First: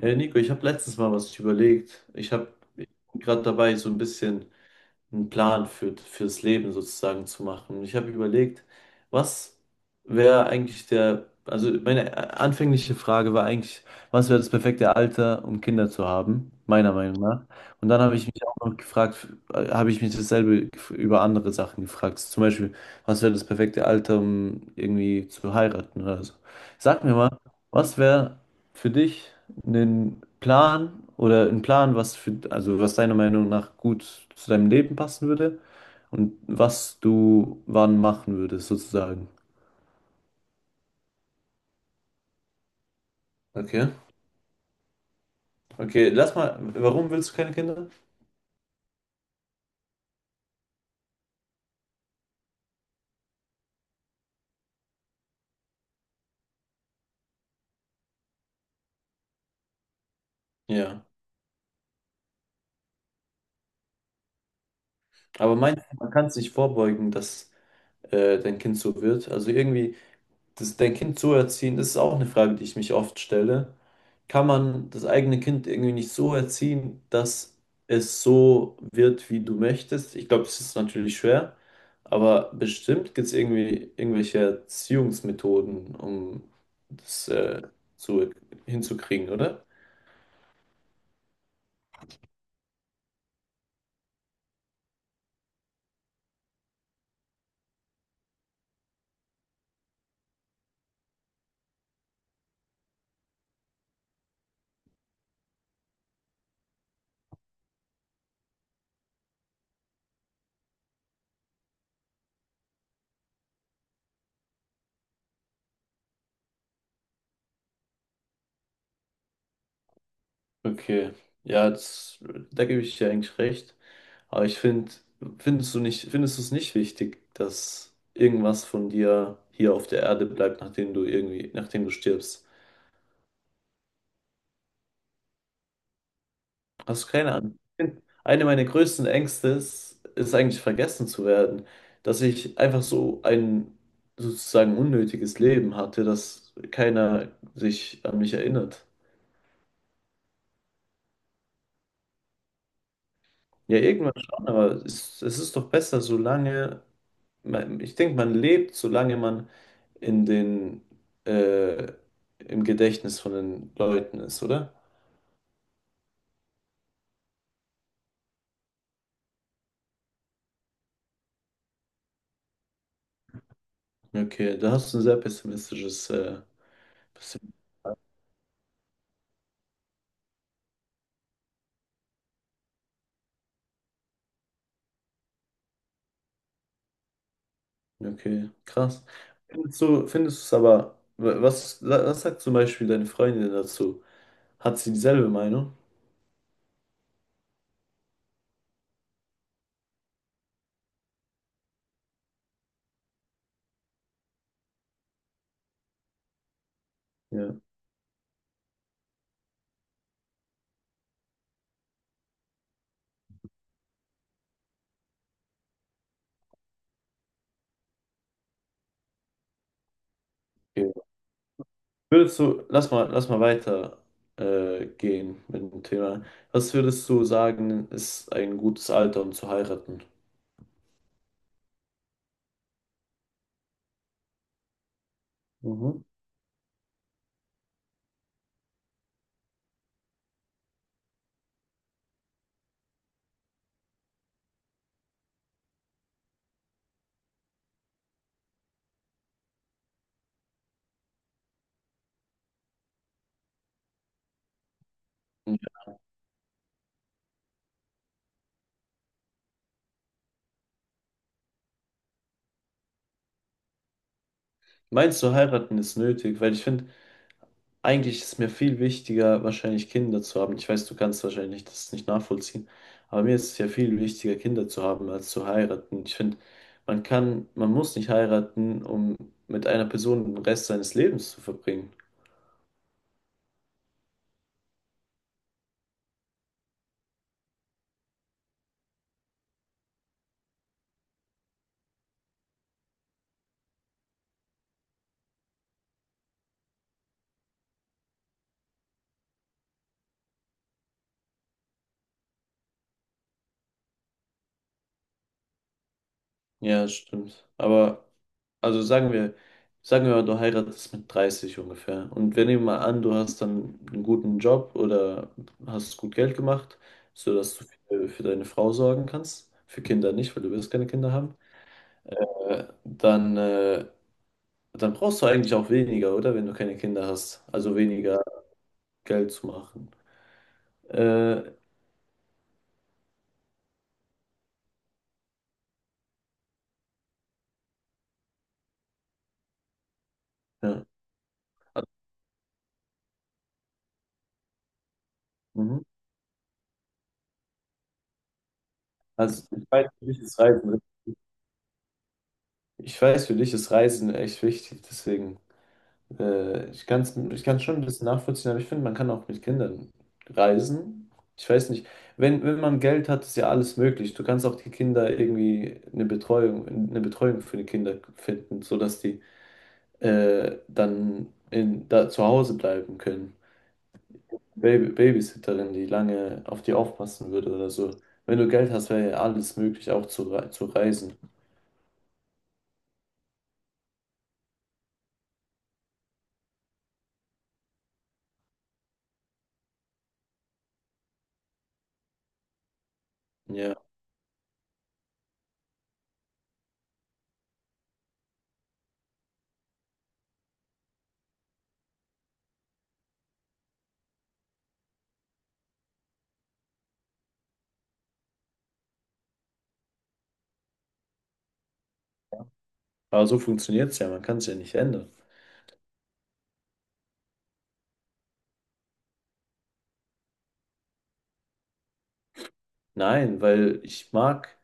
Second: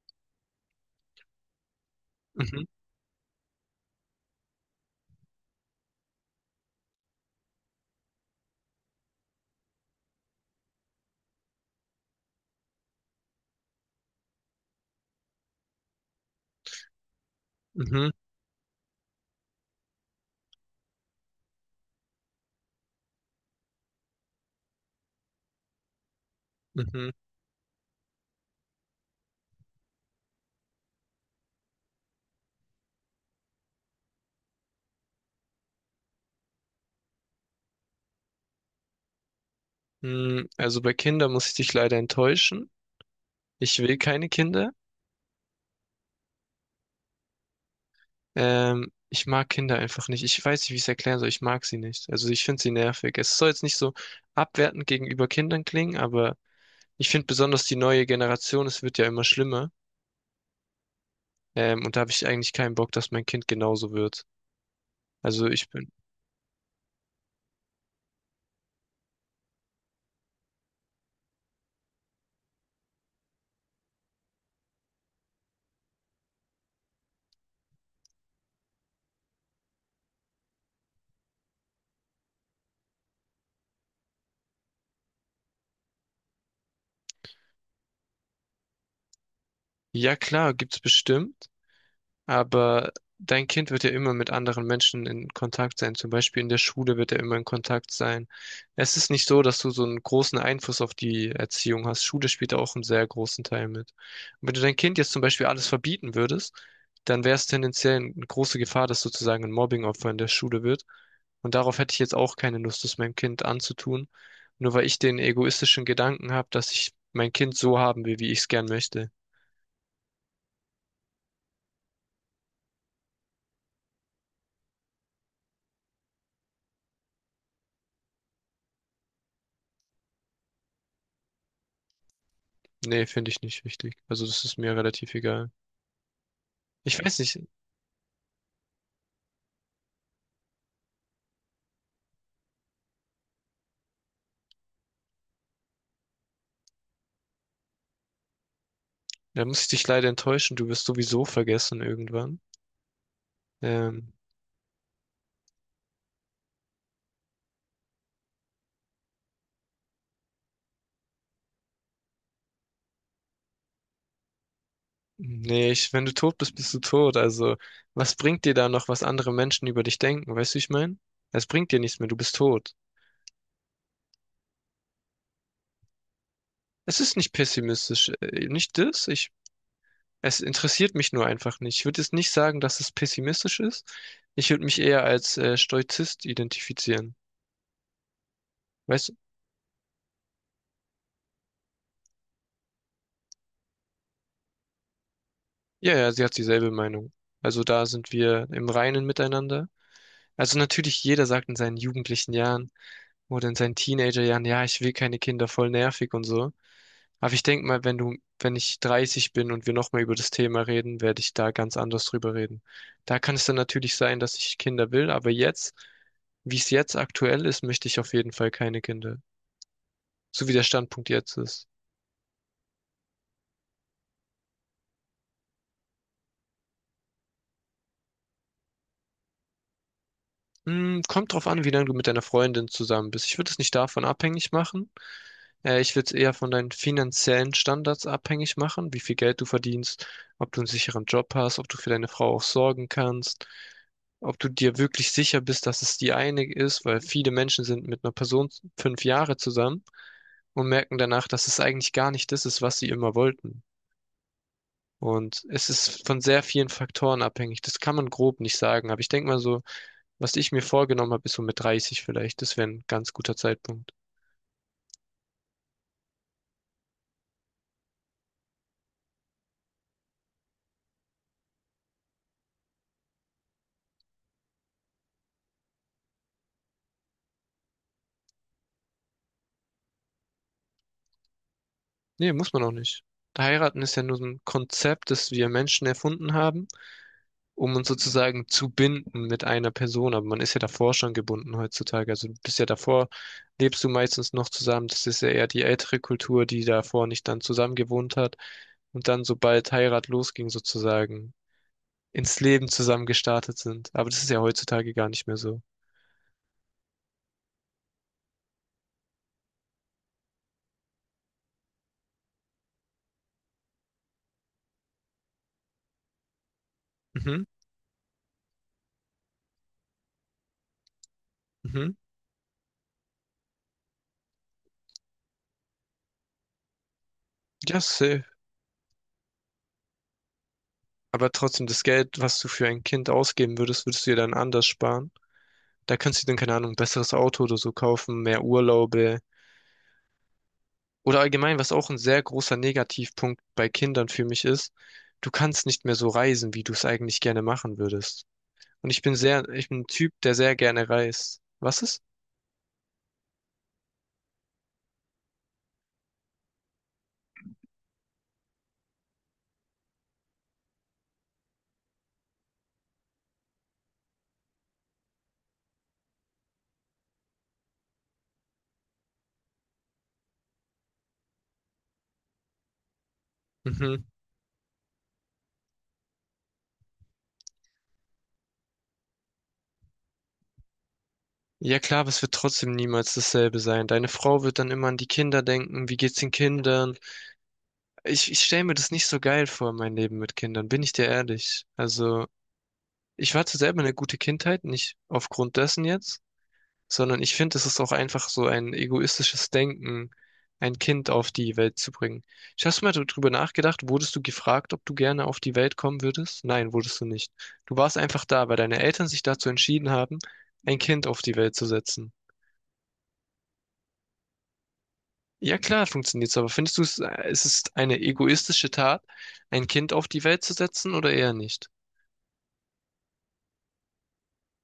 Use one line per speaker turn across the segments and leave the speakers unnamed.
Hey Nico, ich habe letztens mal was überlegt. Ich habe
Mhm,
gerade dabei, so ein bisschen einen Plan fürs Leben sozusagen zu machen. Ich habe überlegt, was wäre eigentlich also meine anfängliche Frage war eigentlich, was wäre das perfekte Alter, um Kinder zu haben, meiner Meinung nach. Und dann
mhm,
habe ich mich auch noch gefragt, habe ich mich dasselbe über andere Sachen gefragt. Zum Beispiel, was wäre das perfekte Alter, um irgendwie zu heiraten oder so. Sag
mhm.
mir mal, was wäre für dich einen Plan oder einen Plan, was für, also was deiner Meinung nach gut zu deinem Leben passen würde und was du wann machen würdest, sozusagen.
Also bei Kindern muss ich dich leider enttäuschen. Ich
Okay.
will keine Kinder.
Okay, lass mal, warum willst du keine Kinder?
Ich mag Kinder einfach nicht. Ich weiß nicht, wie ich es erklären soll. Ich mag sie nicht. Also ich finde sie nervig. Es soll jetzt nicht so abwertend gegenüber Kindern klingen, aber ich finde besonders die neue Generation, es wird ja immer schlimmer.
Ja.
Und da habe ich eigentlich keinen Bock, dass mein Kind genauso wird. Also
Aber
ich
meinst
bin.
du, man kann es nicht vorbeugen, dass dein Kind so wird? Also irgendwie. Dein Kind so erziehen, das ist auch eine Frage, die ich mich oft stelle. Kann man das eigene Kind irgendwie nicht so erziehen, dass es so wird, wie du möchtest? Ich glaube, das ist natürlich schwer, aber bestimmt gibt es irgendwie irgendwelche Erziehungsmethoden, um das zu, hinzukriegen, oder?
Ja klar, gibt's bestimmt. Aber dein Kind wird ja immer mit anderen Menschen in Kontakt sein. Zum Beispiel in der Schule wird er immer in Kontakt sein. Es ist nicht so, dass du so einen großen Einfluss auf die Erziehung hast. Schule spielt da auch einen sehr großen Teil mit. Und wenn du dein Kind jetzt zum Beispiel alles verbieten würdest, dann wäre es tendenziell eine große Gefahr, dass sozusagen ein Mobbingopfer in der Schule wird. Und darauf hätte ich jetzt auch keine Lust, das meinem Kind anzutun. Nur weil ich den egoistischen Gedanken habe, dass ich mein Kind so haben will, wie ich es gern möchte.
Okay, ja, da gebe ich dir eigentlich recht. Aber ich finde, findest du es nicht wichtig, dass irgendwas von dir hier auf der Erde bleibt, nachdem du irgendwie, nachdem du stirbst?
Nee, finde ich nicht wichtig. Also das ist mir relativ egal. Ich
Hast du
weiß
keine
nicht,
Ahnung? Eine meiner größten Ängste ist eigentlich vergessen zu werden, dass ich einfach so ein sozusagen unnötiges Leben hatte, dass keiner sich an mich erinnert.
da muss ich dich leider enttäuschen, du wirst sowieso vergessen irgendwann.
Ja,
Ähm,
irgendwann schon, aber es ist doch besser, ich denke, man lebt, solange man in den, äh, im Gedächtnis von den Leuten ist, oder?
nee, ich, wenn du tot bist, bist du tot. Also, was bringt dir da noch, was andere Menschen über dich denken? Weißt du, wie ich meine? Es bringt dir nichts mehr, du bist tot.
Okay, da hast du ein sehr pessimistisches,
Es ist nicht
pessim-
pessimistisch, nicht das. Ich, es interessiert mich nur einfach nicht. Ich würde jetzt nicht sagen, dass es pessimistisch ist. Ich würde mich eher als Stoizist identifizieren.
okay, krass.
Weißt du?
Findest du es aber, was sagt zum Beispiel deine Freundin dazu? Hat sie dieselbe Meinung?
Ja, ja, sie hat dieselbe Meinung. Also da sind wir im Reinen miteinander. Also natürlich, jeder sagt in seinen jugendlichen Jahren, oder in seinen Teenagerjahren: ja, ja, ich will keine Kinder, voll nervig und so. Aber ich
Ja.
denke mal, wenn ich 30 bin und wir nochmal über das Thema reden, werde ich da ganz anders drüber reden. Da kann es dann natürlich sein, dass ich Kinder will, aber jetzt, wie es jetzt aktuell ist, möchte ich auf jeden Fall keine Kinder. So wie der
Okay.
Standpunkt jetzt ist.
Würdest du, lass mal weiter gehen mit dem Thema. Was würdest du sagen, ist ein gutes Alter, um zu heiraten?
Hm, kommt drauf an, wie lange du mit deiner Freundin zusammen bist. Ich würde es nicht davon abhängig machen. Ich
Mhm.
würde es eher von deinen finanziellen Standards abhängig machen, wie viel Geld du verdienst, ob du einen sicheren Job hast, ob du für deine Frau auch sorgen kannst, ob du dir wirklich sicher bist, dass es die eine ist, weil viele Menschen sind mit einer Person 5 Jahre zusammen und merken danach, dass es eigentlich gar nicht das ist, was sie immer wollten. Und es ist von sehr vielen Faktoren abhängig. Das kann man grob nicht sagen, aber ich denke mal so, was ich mir vorgenommen habe, ist so mit 30 vielleicht. Das wäre ein ganz guter Zeitpunkt.
Meinst du, heiraten ist nötig? Weil ich finde, eigentlich ist mir viel wichtiger, wahrscheinlich Kinder zu haben. Ich weiß, du kannst wahrscheinlich das nicht nachvollziehen, aber mir ist es ja viel wichtiger, Kinder zu haben, als zu heiraten. Ich finde, man muss nicht heiraten, um mit einer Person den Rest seines Lebens zu verbringen.
Nee, muss man auch nicht. Heiraten ist ja nur so ein Konzept, das wir Menschen erfunden haben, um uns sozusagen zu binden mit einer Person. Aber man ist ja davor schon gebunden heutzutage. Also du bist ja davor, lebst du meistens noch zusammen. Das ist ja eher die ältere Kultur, die davor nicht dann zusammen gewohnt hat und dann, sobald Heirat losging, sozusagen ins Leben zusammen gestartet sind. Aber das ist ja heutzutage gar nicht mehr so.
Ja, das stimmt. Aber, also sagen wir mal, du heiratest mit 30 ungefähr. Und wir nehmen mal an, du hast dann einen guten Job oder hast gut Geld gemacht,
Mhm,
sodass du für deine Frau sorgen kannst. Für Kinder nicht, weil du wirst keine Kinder haben.
mhm.
Äh, dann, äh, dann brauchst du eigentlich auch weniger, oder? Wenn du keine Kinder hast. Also
Ja,
weniger
safe.
Geld zu machen.
Aber
Äh,
trotzdem, das Geld, was du für ein Kind ausgeben würdest, würdest du dir dann anders sparen. Da kannst du dir dann, keine Ahnung, ein besseres Auto oder so kaufen, mehr Urlaube.
ja.
Oder allgemein, was auch ein sehr großer Negativpunkt bei Kindern für mich ist, du kannst
Mhm.
nicht mehr so reisen, wie du es eigentlich gerne machen würdest. Und
Also ich
ich bin ein
weiß, für
Typ,
dich
der
ist
sehr
Reisen.
gerne reist. Was ist?
Ich weiß, für dich ist Reisen echt wichtig, deswegen. Ich kann's schon ein bisschen nachvollziehen, aber ich finde, man kann auch mit Kindern reisen. Ich weiß nicht, wenn man Geld hat, ist ja alles möglich. Du kannst auch die Kinder irgendwie eine Betreuung für die Kinder finden, sodass die dann da zu Hause bleiben können.
Mhm.
Babysitterin, die lange auf die aufpassen würde oder so. Wenn du Geld hast, wäre ja alles möglich, auch zu reisen.
Ja klar, aber es wird trotzdem niemals dasselbe sein. Deine Frau wird dann immer an die Kinder denken. Wie geht's den Kindern? Ich stelle mir das nicht so geil vor, mein Leben mit Kindern, bin ich dir ehrlich. Also, ich hatte
Ja,
selber eine gute Kindheit, nicht aufgrund dessen jetzt, sondern ich finde, es ist auch einfach so ein egoistisches Denken, ein Kind auf die Welt zu bringen. Ich hast du mal darüber nachgedacht, wurdest du gefragt, ob du gerne auf die Welt kommen würdest? Nein, wurdest du nicht. Du warst einfach da, weil deine Eltern sich dazu entschieden haben, ein Kind auf die Welt zu setzen.
aber so funktioniert es ja, man kann es ja nicht ändern.
Ja klar, funktioniert's, aber findest du es, es ist eine egoistische Tat, ein Kind auf die Welt zu setzen oder eher nicht?
Nein, weil ich mag.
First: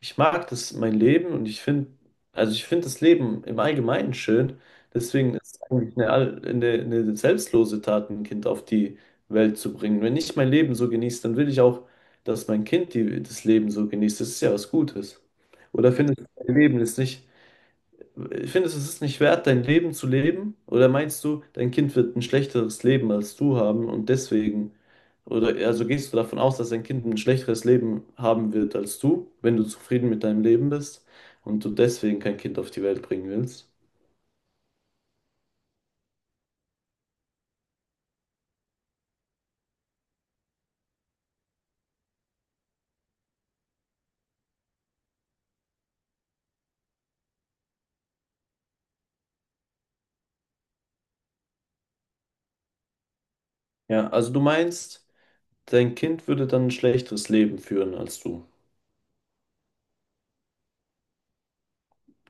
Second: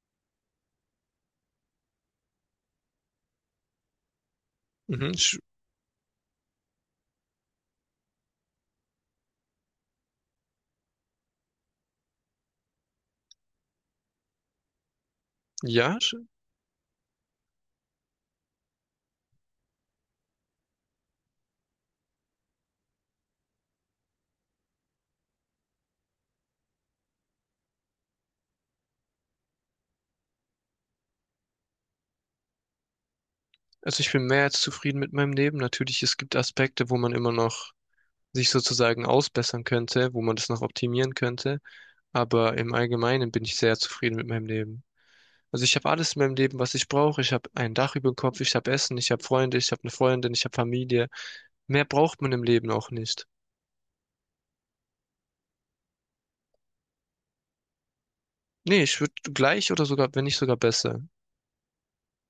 Ich mag das, mein Leben und ich finde das Leben im Allgemeinen schön.
Mhm,
Deswegen
sch-
ist es eigentlich eine selbstlose Tat, ein Kind auf die Welt zu bringen. Wenn ich mein Leben so genieße, dann will ich auch, dass mein Kind das Leben so genießt. Das ist ja was Gutes. Oder
ja.
findest du, mein Leben ist nicht. Findest du, es ist nicht wert, dein Leben zu leben? Oder meinst du, dein Kind wird ein schlechteres Leben als du haben oder also gehst du davon aus, dass dein Kind ein schlechteres Leben haben wird als du, wenn du zufrieden mit deinem Leben bist und du deswegen kein Kind auf die Welt bringen willst?
Also ich bin mehr als zufrieden mit meinem Leben. Natürlich, es gibt Aspekte, wo man immer noch sich sozusagen ausbessern könnte, wo man das noch optimieren könnte. Aber im Allgemeinen bin ich sehr zufrieden mit meinem Leben. Also ich habe alles in meinem Leben, was ich brauche. Ich habe ein Dach über dem Kopf, ich habe Essen, ich habe Freunde, ich habe eine Freundin, ich habe Familie. Mehr braucht man im Leben auch nicht.
Ja, also du meinst, dein Kind würde dann ein schlechteres Leben führen als du.
Nee, ich würde gleich oder sogar, wenn nicht sogar besser.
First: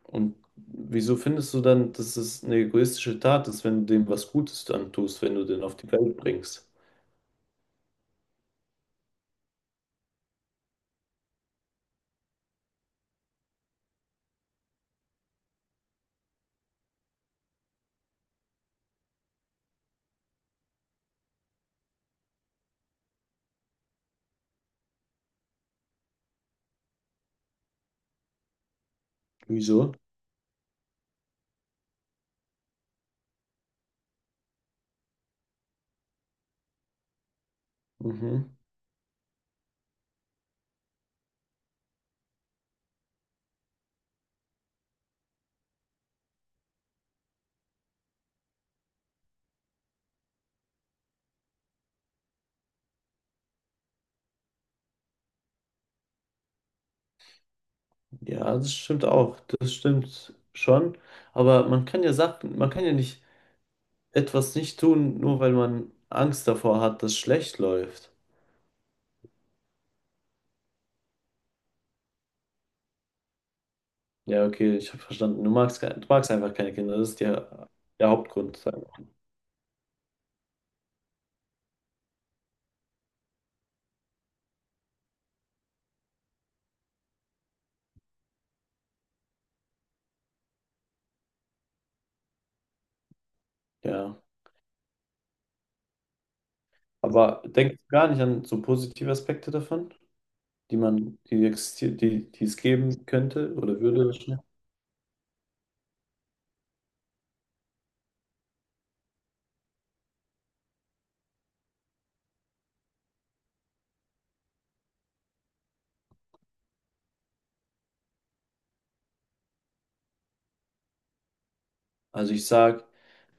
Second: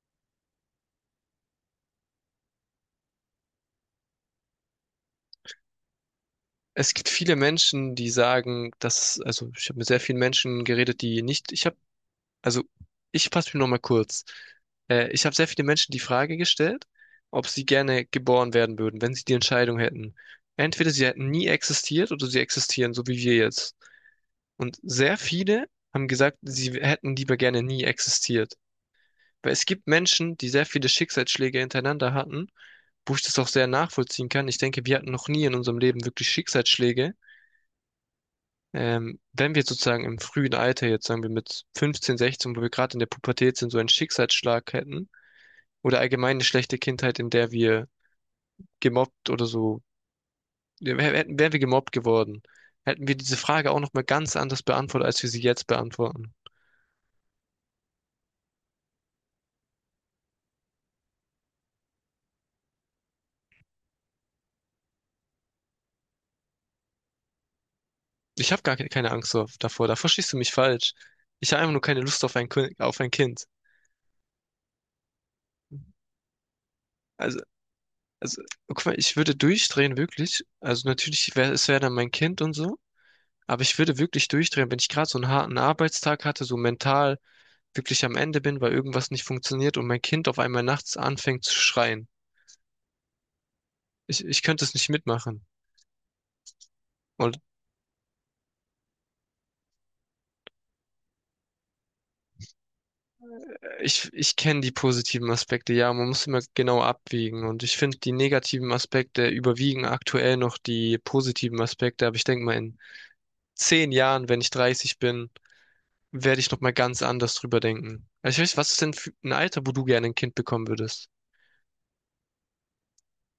Und wieso findest du dann, dass es eine egoistische Tat ist, wenn du dem was Gutes antust, wenn du den auf die Welt bringst?
Es gibt viele Menschen, die sagen, dass, also ich habe mit sehr vielen Menschen geredet, die nicht, ich habe also ich fasse mich nochmal kurz. Ich habe sehr viele Menschen die Frage gestellt, ob sie gerne geboren werden würden, wenn sie die Entscheidung hätten. Entweder sie hätten nie existiert oder sie existieren, so wie wir jetzt. Und sehr viele haben gesagt, sie hätten lieber gerne nie existiert. Weil es gibt
Wieso?
Menschen, die sehr viele Schicksalsschläge hintereinander hatten, wo ich das auch sehr nachvollziehen kann. Ich denke, wir hatten noch nie in unserem Leben wirklich Schicksalsschläge.
Mhm.
Wenn wir sozusagen im frühen Alter, jetzt sagen wir mit 15, 16, wo wir gerade in der Pubertät sind, so einen Schicksalsschlag hätten oder allgemein eine schlechte Kindheit, in der wir gemobbt oder so, ja, wären wir gemobbt geworden, hätten wir diese Frage auch nochmal ganz anders beantwortet, als wir sie jetzt beantworten.
Ja, das stimmt auch. Das stimmt schon. Aber man kann ja nicht etwas nicht tun, nur weil man Angst davor hat, dass schlecht läuft.
Ich habe gar keine Angst davor, da verstehst du mich falsch. Ich habe einfach nur keine Lust auf auf ein Kind.
Ja, okay, ich habe verstanden. Du magst einfach keine Kinder. Das ist
Also,
der
also,
Hauptgrund,
guck
sagen
mal, ich würde durchdrehen, wirklich. Also natürlich, es wäre dann mein Kind und so. Aber ich würde wirklich durchdrehen, wenn ich gerade so einen harten Arbeitstag hatte, so mental wirklich am Ende bin, weil irgendwas nicht funktioniert und mein Kind auf einmal nachts anfängt zu schreien.
wir. Ja.
Ich könnte es nicht mitmachen. Und
Aber denkst du gar nicht an so positive Aspekte davon, die existieren, die es geben könnte oder würde?
ich kenne die positiven Aspekte, ja, man muss immer genau abwägen. Und ich finde, die negativen Aspekte überwiegen aktuell noch die positiven Aspekte. Aber ich denke mal, in 10 Jahren, wenn ich 30 bin, werde ich nochmal ganz anders drüber denken. Also ich weiß, was ist denn für ein Alter, wo du gerne ein Kind bekommen würdest?
Also ich sag,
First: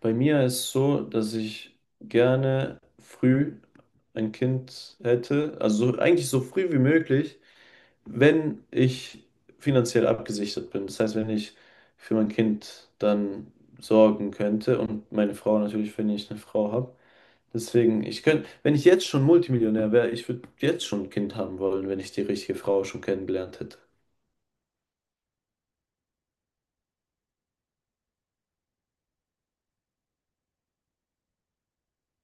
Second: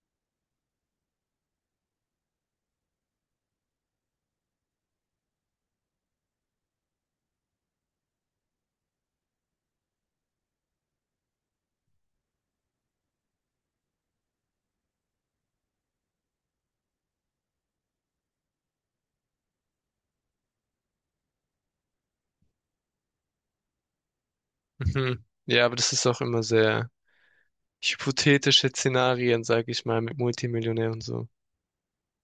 bei mir ist es so, dass ich gerne früh ein Kind hätte, also eigentlich so früh wie möglich, wenn ich finanziell abgesichert bin. Das heißt, wenn ich für mein Kind dann sorgen könnte und meine Frau natürlich, wenn ich eine Frau habe. Deswegen, ich könnte, wenn ich jetzt schon Multimillionär wäre, ich würde jetzt schon ein Kind haben wollen, wenn ich die richtige Frau schon kennengelernt hätte.
Mhm. Ja, aber das ist auch immer sehr hypothetische Szenarien, sag ich mal, mit Multimillionär und so.